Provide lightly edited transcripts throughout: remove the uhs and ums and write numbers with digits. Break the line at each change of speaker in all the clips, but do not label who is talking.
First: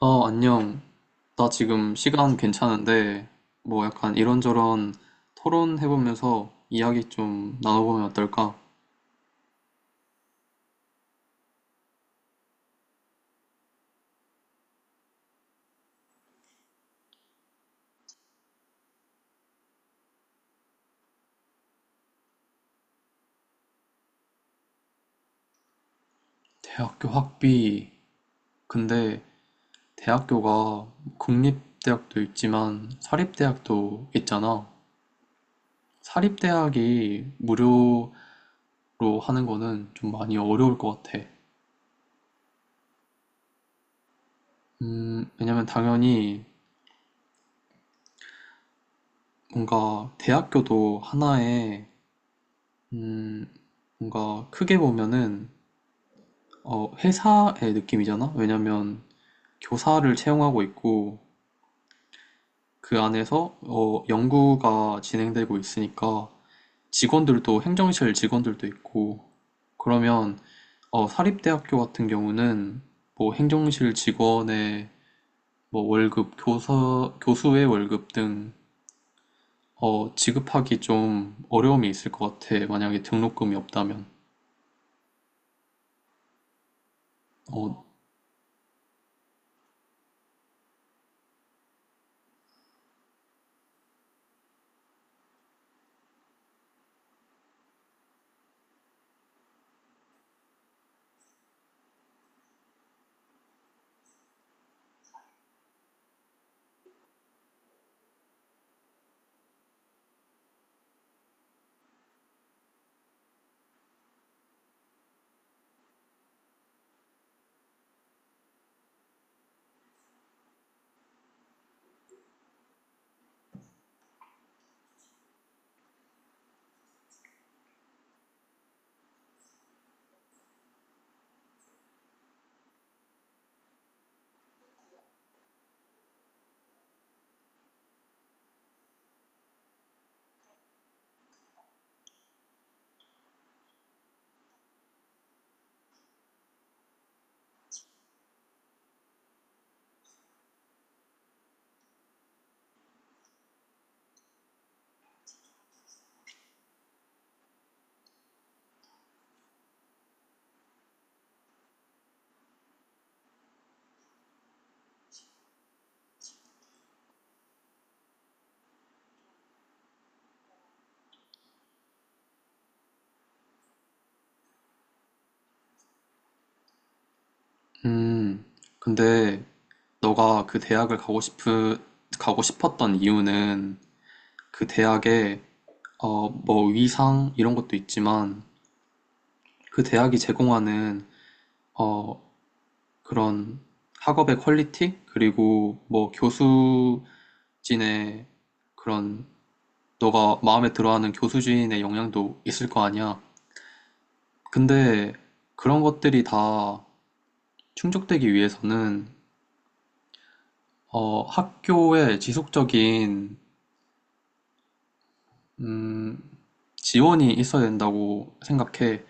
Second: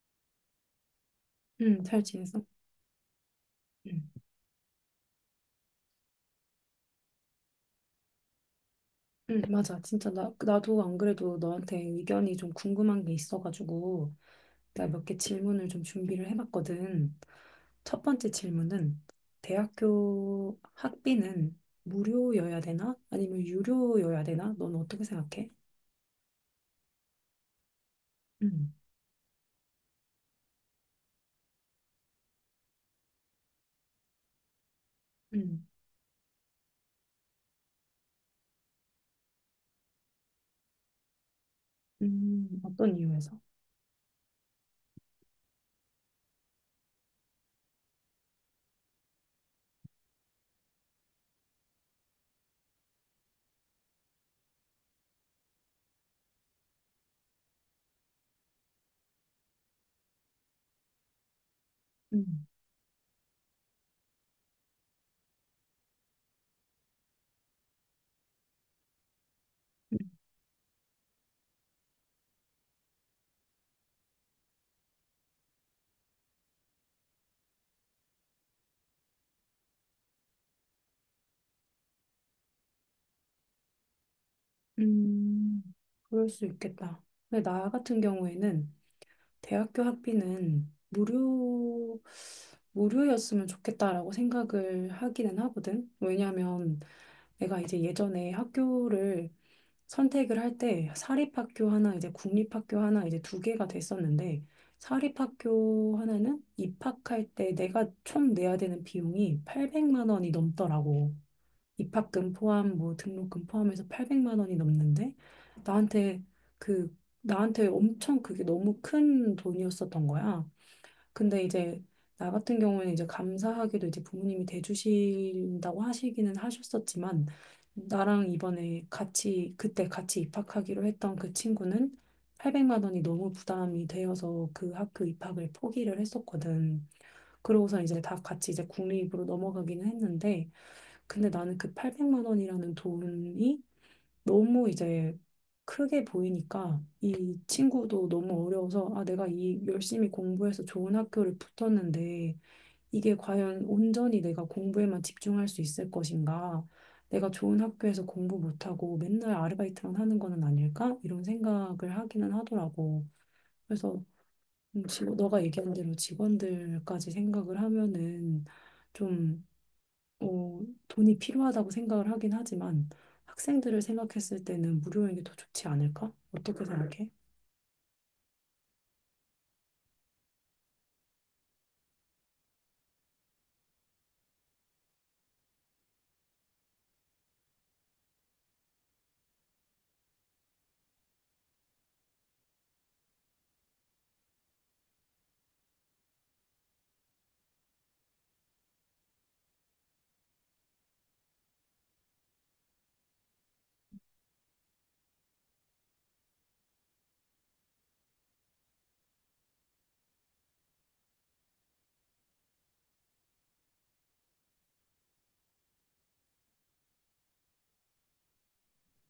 안녕. 나
응,
지금
잘
시간
지냈어?
괜찮은데, 뭐
응,
약간 이런저런 토론해보면서 이야기 좀 나눠보면 어떨까?
응, 맞아. 진짜 나도 안 그래도 너한테 의견이 좀 궁금한 게 있어가지고 내가 몇 개 질문을 좀 준비를 해봤거든. 첫 번째 질문은 대학교 학비는 무료여야 되나? 아니면 유료여야 되나? 넌 어떻게 생각해?
대학교 학비.
응,
근데 대학교가 국립대학도 있지만 사립대학도 있잖아.
응,
사립대학이 무료로 하는 거는 좀 많이 어려울 것 같아.
어떤 이유에서?
왜냐면 당연히 뭔가 대학교도 하나의, 음, 뭔가 크게 보면은 회사의 느낌이잖아? 왜냐면 교사를 채용하고 있고
응,
그 안에서 연구가 진행되고 있으니까 직원들도 행정실 직원들도 있고
응,
그러면 사립대학교 같은 경우는 뭐 행정실 직원의 뭐 월급, 교사, 교수의 월급 등 지급하기 좀 어려움이 있을 것 같아. 만약에 등록금이 없다면.
음, 그럴 수 있겠다. 근데 나
어,
같은 경우에는 대학교 학비는 무료였으면 좋겠다라고 생각을 하기는 하거든. 왜냐하면 내가 이제 예전에 학교를 선택을 할 때 사립학교 하나, 이제 국립학교 하나, 이제 두 개가 됐었는데 사립학교 하나는 입학할 때 내가 총 내야 되는 비용이 800만 원이 넘더라고. 입학금 포함 뭐 등록금 포함해서 800만 원이 넘는데 나한테 그 나한테 엄청 그게 너무 큰 돈이었었던 거야. 근데 이제 나 같은 경우에는 이제 감사하게도 이제 부모님이 대주신다고 하시기는 하셨었지만 나랑 이번에 같이 그때 같이 입학하기로 했던 그 친구는 800만 원이 너무 부담이 되어서 그 학교 입학을 포기를 했었거든. 그러고서 이제 다 같이 이제 국립으로 넘어가기는 했는데 근데 나는 그 800만 원이라는 돈이 너무 이제 크게 보이니까 이 친구도 너무 어려워서 아, 내가 이 열심히 공부해서 좋은 학교를 붙었는데 이게 과연 온전히 내가 공부에만 집중할 수 있을 것인가? 내가 좋은 학교에서 공부 못하고 맨날 아르바이트만 하는 거는 아닐까? 이런 생각을 하기는 하더라고. 그래서 너가 얘기한 대로 직원들까지 생각을 하면은 좀 어, 돈이 필요하다고 생각을 하긴 하지만 학생들을 생각했을 때는 무료인 게 더 좋지 않을까? 어떻게 생각해?
음, 근데 너가 그 대학을 가고 싶었던 이유는 그 대학의 뭐 위상 이런 것도 있지만 그 대학이 제공하는 어, 그런 학업의 퀄리티 그리고 뭐 교수진의 그런 너가 마음에 들어하는 교수진의 영향도 있을 거 아니야. 근데 그런 것들이 다 충족되기 위해서는 학교의 지속적인 음, 지원이 있어야 된다고 생각해.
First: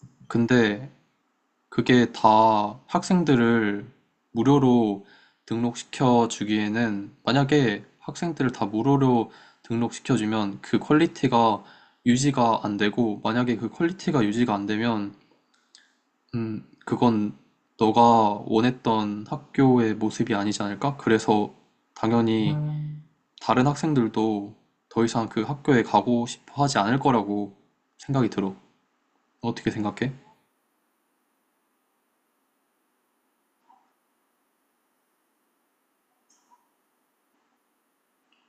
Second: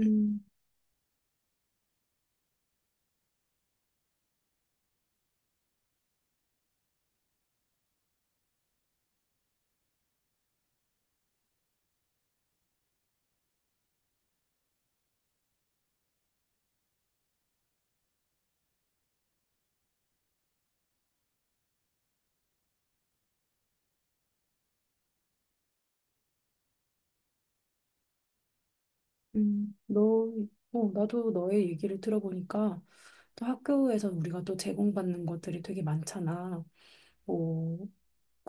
음,
근데 그게 다 학생들을 무료로 등록시켜 주기에는 만약에 학생들을 다 무료로 등록시켜 주면 그 퀄리티가 유지가 안 되고 만약에 그 퀄리티가 유지가 안 되면 그건 너가 원했던 학교의 모습이 아니지 않을까? 그래서 당연히 다른 학생들도 더 이상 그 학교에 가고 싶어 하지 않을 거라고 생각이 들어. 어떻게
음,
생각해?
너, 어, 나도 너의 얘기를 들어보니까 또 학교에서 우리가 또 제공받는 것들이 되게 많잖아. 뭐,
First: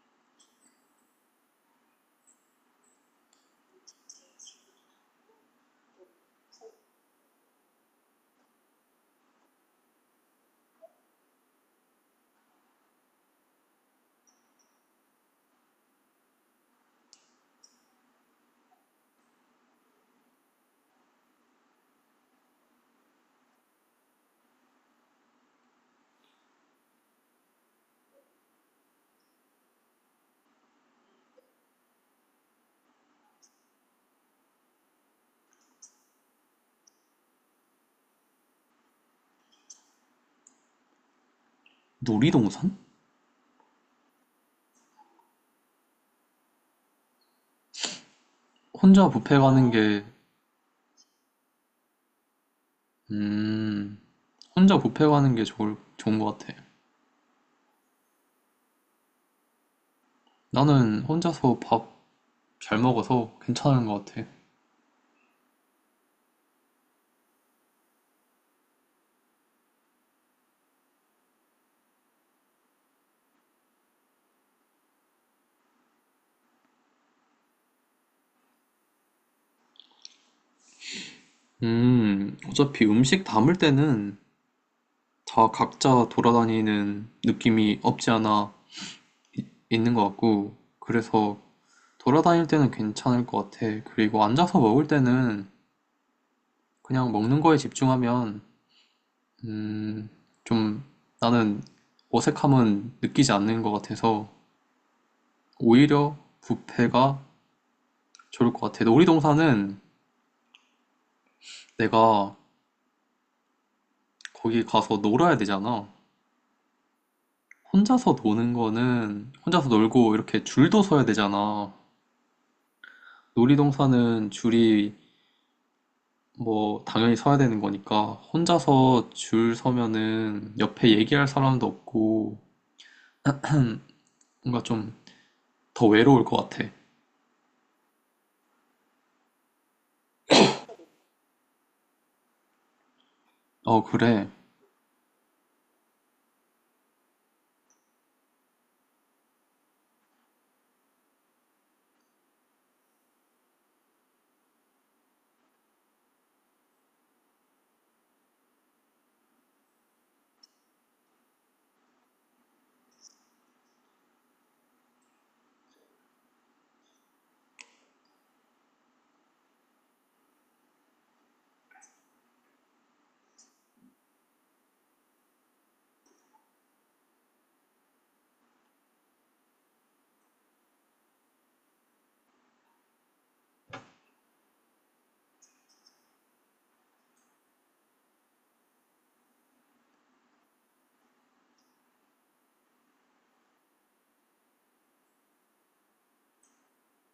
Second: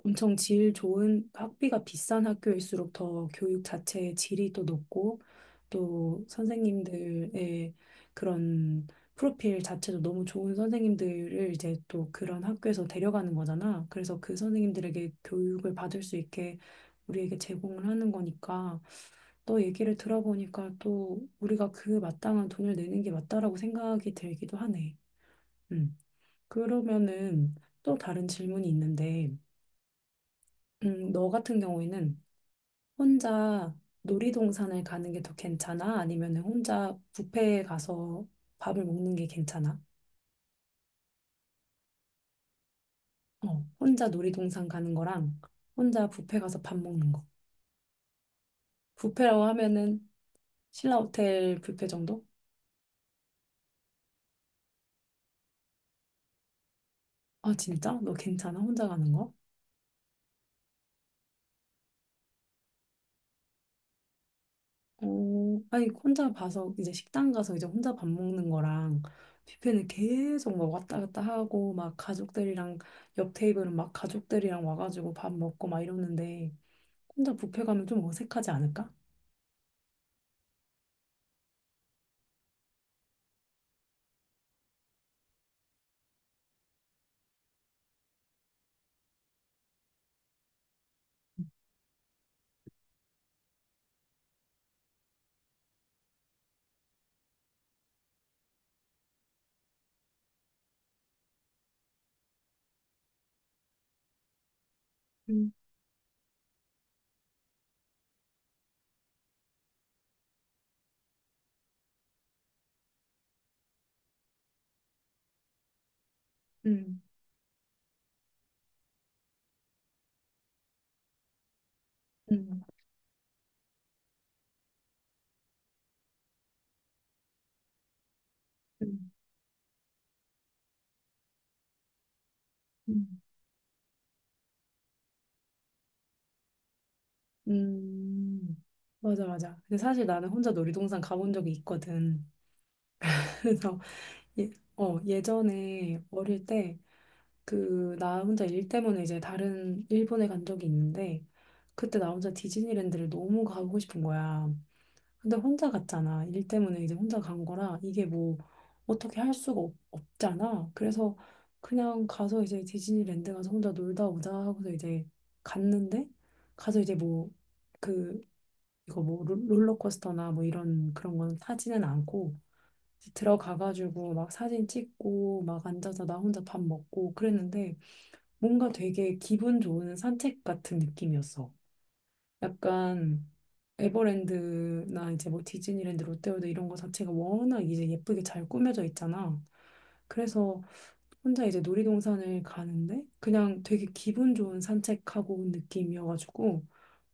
엄청 질 좋은 학비가 비싼 학교일수록 더 교육 자체의 질이 또 높고 또 선생님들의 그런 프로필 자체도 너무 좋은 선생님들을 이제 또 그런 학교에서 데려가는 거잖아. 그래서 그 선생님들에게 교육을 받을 수 있게 우리에게 제공을 하는 거니까 또 얘기를 들어보니까 또 우리가 그 마땅한 돈을 내는 게 맞다라고 생각이 들기도 하네. 음. 그러면은 또 다른 질문이 있는데 너 같은 경우에는 혼자 놀이동산을 가는 게 더 괜찮아? 아니면 혼자 뷔페에 가서 밥을 먹는 게 괜찮아?
놀이동산?
어, 혼자 놀이동산 가는 거랑 혼자 뷔페 가서 밥 먹는 거.
혼자 뷔페
뷔페라고
가는 어,
하면은
게,
신라호텔 뷔페 정도?
음, 혼자 뷔페 가는 게 좋은 것 같아.
아, 진짜? 너 괜찮아? 혼자 가는 거?
나는 혼자서 밥 잘 먹어서 괜찮은 것 같아.
어, 아니, 혼자 봐서 이제 식당 가서 이제 혼자 밥 먹는 거랑 뷔페는 계속 막 왔다 갔다 하고 막 가족들이랑 옆 테이블은 막 가족들이랑 와가지고 밥 먹고 막 이러는데 혼자 뷔페 가면 좀 어색하지 않을까?
어차피 음식 담을 때는 다 각자 돌아다니는 느낌이 없지 않아 있는 것 같고, 그래서 돌아다닐 때는 괜찮을 것 같아. 그리고 앉아서 먹을 때는 그냥 먹는 거에 집중하면, 음, 좀 나는 어색함은 느끼지 않는 것 같아서
음,
오히려 뷔페가 좋을 것 같아. 놀이동산은 내가 거기 가서 놀아야 되잖아.
음,
혼자서 노는 거는 혼자서 놀고 이렇게 줄도 서야 되잖아.
음,
놀이동산은 줄이 뭐 당연히 서야 되는 거니까 혼자서
음,
줄 서면은 옆에 얘기할 사람도 없고
음.
뭔가 좀 더 외로울 것 같아.
음, 맞아, 맞아. 근데 사실 나는 혼자 놀이동산 가본 적이 있거든. 그래서
어, 그래.
예, 어, 예전에 어릴 때 그 나 혼자 일 때문에 이제 다른 일본에 간 적이 있는데 그때 나 혼자 디즈니랜드를 너무 가고 싶은 거야. 근데 혼자 갔잖아. 일 때문에 이제 혼자 간 거라 이게 뭐 어떻게 할 수가 없잖아. 그래서 그냥 가서 이제 디즈니랜드 가서 혼자 놀다 오자 하고서 이제 갔는데 가서 이제 뭐 그 이거 뭐 롤러코스터나 뭐 이런 그런 건 타지는 않고 이제 들어가가지고 막 사진 찍고 막 앉아서 나 혼자 밥 먹고 그랬는데 뭔가 되게 기분 좋은 산책 같은 느낌이었어. 약간 에버랜드나 이제 뭐 디즈니랜드, 롯데월드 이런 거 자체가 워낙 이제 예쁘게 잘 꾸며져 있잖아. 그래서 혼자 이제 놀이동산을 가는데 그냥 되게 기분 좋은 산책하고 온 느낌이어가지고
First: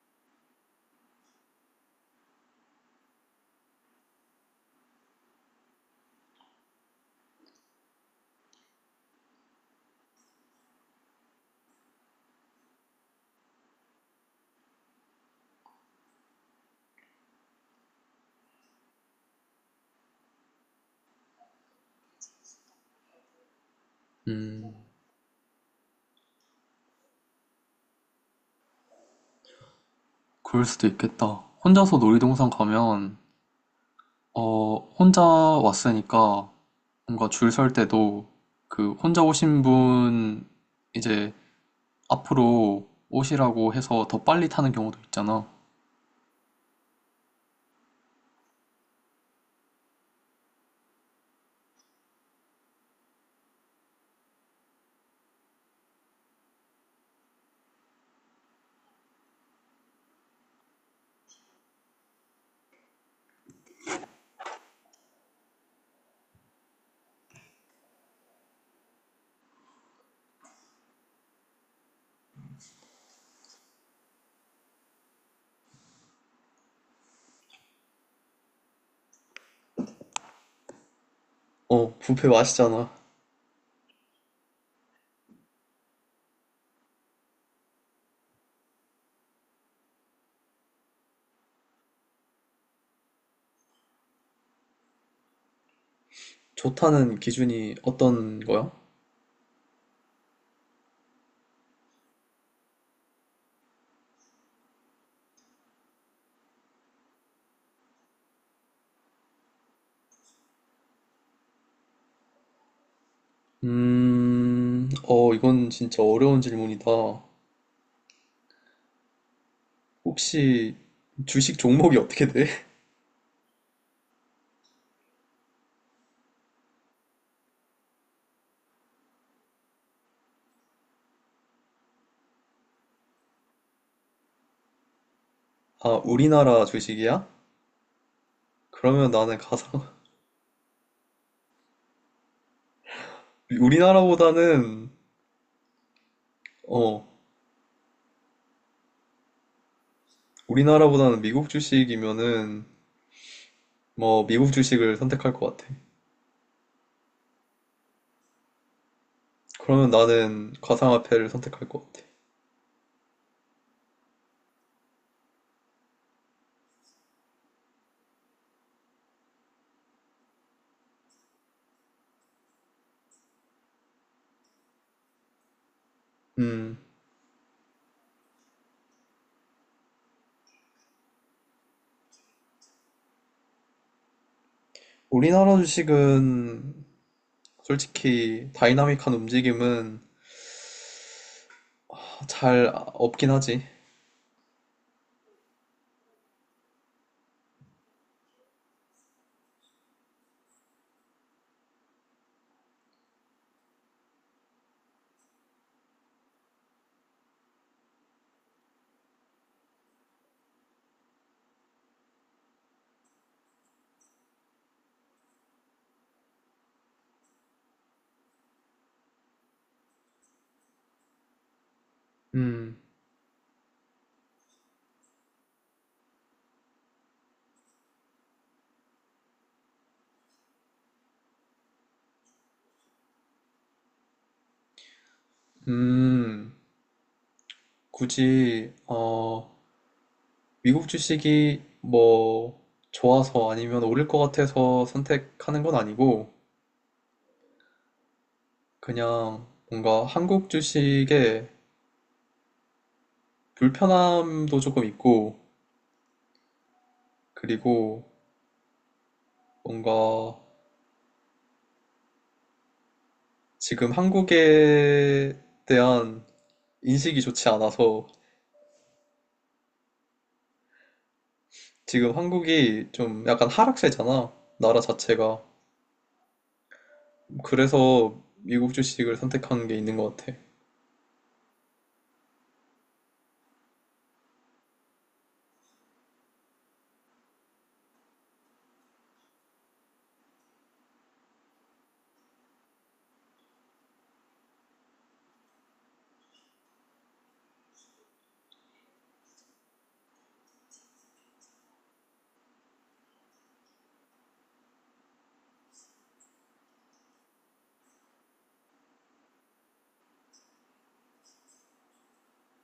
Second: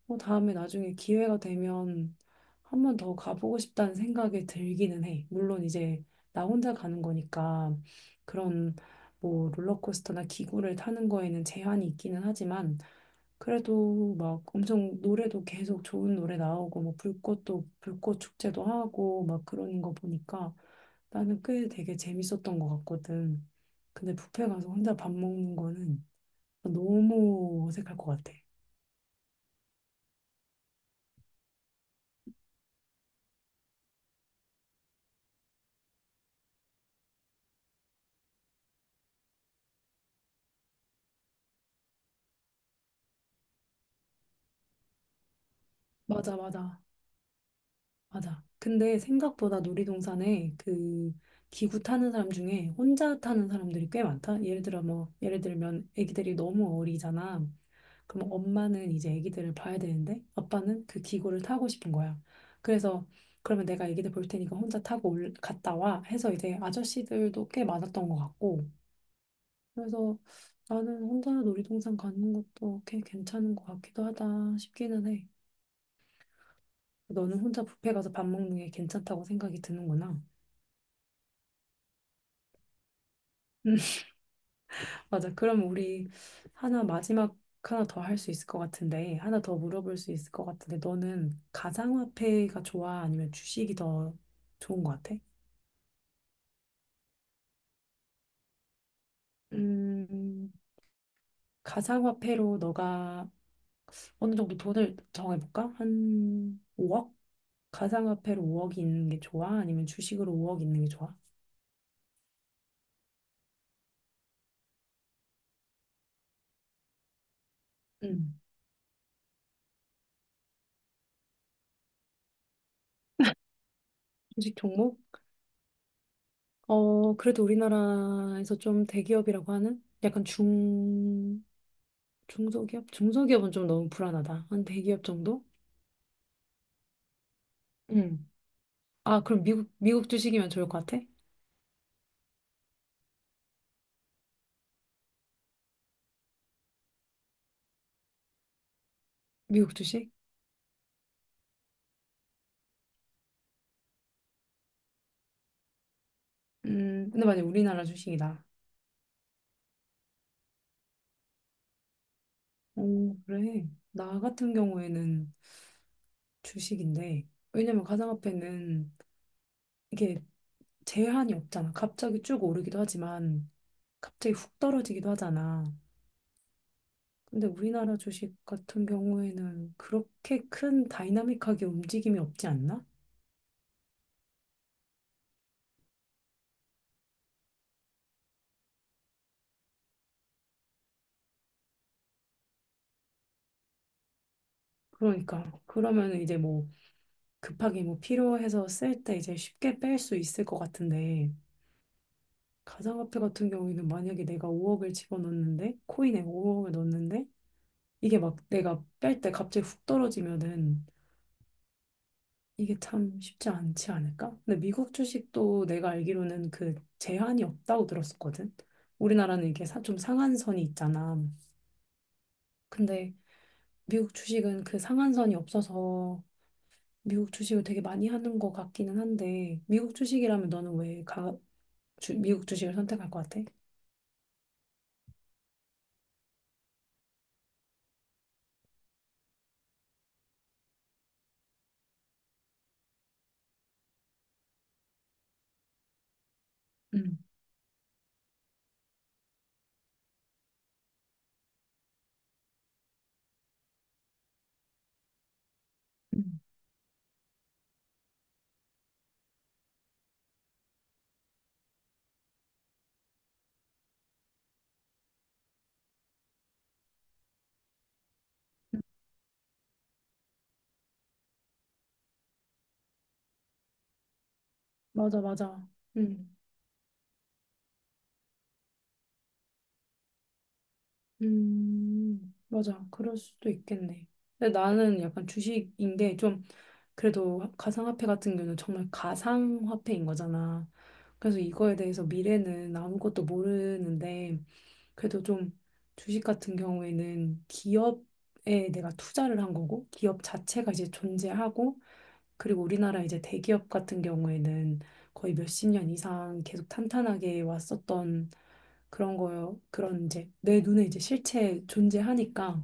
뭐 다음에 나중에 기회가 되면 한번 더 가보고 싶다는 생각이 들기는 해. 물론 이제 나 혼자 가는 거니까 그런 뭐 롤러코스터나 기구를 타는 거에는 제한이 있기는 하지만 그래도 막 엄청 노래도 계속 좋은 노래 나오고 뭐 불꽃도 불꽃 축제도 하고 막 그러는 거 보니까 나는 꽤 되게 재밌었던 것 같거든. 근데 뷔페 가서
음,
혼자 밥 먹는 거는 너무 어색할 것 같아.
그럴 수도 있겠다. 혼자서 놀이동산 가면 혼자 왔으니까 뭔가 줄 설 때도 그 혼자 오신 분 이제 앞으로 오시라고 해서 더 빨리 타는 경우도 있잖아.
맞아, 맞아. 맞아. 근데 생각보다 놀이동산에 그 기구 타는 사람 중에 혼자 타는 사람들이 꽤 많다. 예를 들어 뭐 예를 들면 아기들이 너무 어리잖아. 그럼 엄마는 이제 아기들을 봐야 되는데 아빠는 그 기구를 타고 싶은 거야. 그래서 그러면 내가 아기들 볼 테니까 혼자 타고 갔다 와 해서 이제 아저씨들도 꽤 많았던 것 같고. 그래서 나는 혼자 놀이동산 가는 것도 꽤 괜찮은 것 같기도 하다 싶기는 해. 너는 혼자 뷔페 가서 밥 먹는 게 괜찮다고 생각이 드는구나.
어, 뷔페 맛있잖아.
맞아. 그럼 우리 하나 마지막 하나 더 할 수 있을 것 같은데, 하나 더 물어볼 수 있을 것 같은데, 너는 가상화폐가 좋아? 아니면 주식이 더 좋은 것 같아?
좋다는 기준이 어떤 거야?
음, 가상화폐로 너가 어느 정도 돈을 정해볼까? 한 5억? 가상화폐로 5억이 있는 게 좋아? 아니면 주식으로 5억 있는 게 좋아?
어, 이건 진짜 어려운 질문이다.
음.
혹시 주식 종목이 어떻게 돼?
주식 종목? 어, 그래도 우리나라에서 좀 대기업이라고 하는 약간 중... 중소기업? 중소기업은 좀 너무 불안하다. 한 대기업 정도?
아, 우리나라 주식이야?
응.
그러면
아,
나는
그럼 미국 주식이면 좋을 것 같아?
우리나라보다는, 어,
미국 주식?
우리나라보다는 미국 주식이면은, 뭐, 미국 주식을 선택할 것 같아.
근데 만약 우리나라 주식이다.
그러면 나는 가상화폐를 선택할 것 같아.
오, 그래. 나 같은 경우에는 주식인데, 왜냐면 가상화폐는 이게 제한이 없잖아. 갑자기 쭉 오르기도 하지만, 갑자기 훅 떨어지기도 하잖아.
음,
근데 우리나라 주식 같은 경우에는 그렇게 큰 다이나믹하게 움직임이 없지 않나?
우리나라 주식은 솔직히 다이나믹한 움직임은 아, 잘 없긴 하지.
그러니까. 그러면 이제 뭐, 급하게 뭐 필요해서 쓸 때 이제 쉽게 뺄 수 있을 것 같은데 가상화폐 같은 경우에는 만약에 내가 5억을 집어넣는데 코인에 5억을 넣는데 이게 막 내가 뺄 때 갑자기 훅 떨어지면은 이게 참 쉽지 않지 않을까? 근데 미국 주식도 내가 알기로는 그 제한이 없다고 들었었거든. 우리나라는 이게 좀 상한선이 있잖아.
음,
근데 미국 주식은 그 상한선이 없어서 미국 주식을 되게 많이 하는 것 같기는 한데 미국 주식이라면 너는 왜 미국 주식을 선택할 것 같아.
음. 굳이 미국 주식이 뭐 좋아서 아니면 오를 것 같아서 선택하는 건 아니고
음,
그냥 뭔가 한국 주식에 불편함도 조금 있고
음.
그리고 뭔가 지금 한국에 대한 인식이 좋지 않아서 지금 한국이 좀 약간 하락세잖아 나라
맞아,
자체가
맞아. 음.
그래서 미국 주식을 선택한 게 있는 것 같아.
맞아. 그럴 수도 있겠네. 근데 나는 약간 주식인 게 좀, 그래도 가상화폐 같은 경우는 정말 가상화폐인 거잖아. 그래서 이거에 대해서 미래는 아무것도 모르는데, 그래도 좀 주식 같은 경우에는 기업에 내가 투자를 한 거고, 기업 자체가 이제 존재하고, 그리고 우리나라 이제 대기업 같은 경우에는 거의 몇십 년 이상 계속 탄탄하게 왔었던 그런 거요. 그런 이제 내 눈에 이제 실체 존재하니까.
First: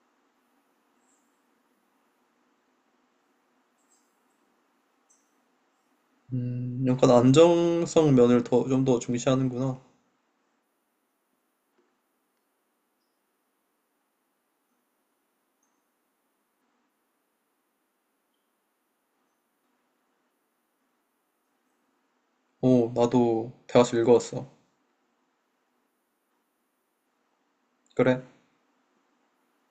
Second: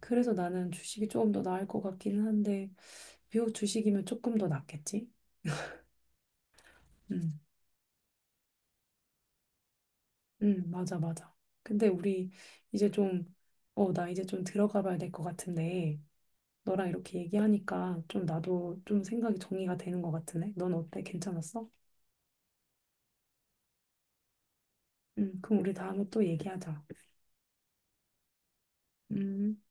그래서 나는 주식이 조금 더 나을 것 같기는 한데, 미국 주식이면 조금 더 낫겠지?
약간
응,
안정성 면을 좀 더 중시하는구나.
응, 맞아, 맞아. 근데 우리 이제 좀, 어, 나 이제 좀 들어가 봐야 될 것 같은데, 너랑 이렇게 얘기하니까 좀 나도 좀 생각이 정리가 되는 것 같으네. 넌 어때? 괜찮았어?
오, 나도 대화서 읽어왔어.
응, 그럼 우리 다음에 또 얘기하자.
그래.
음.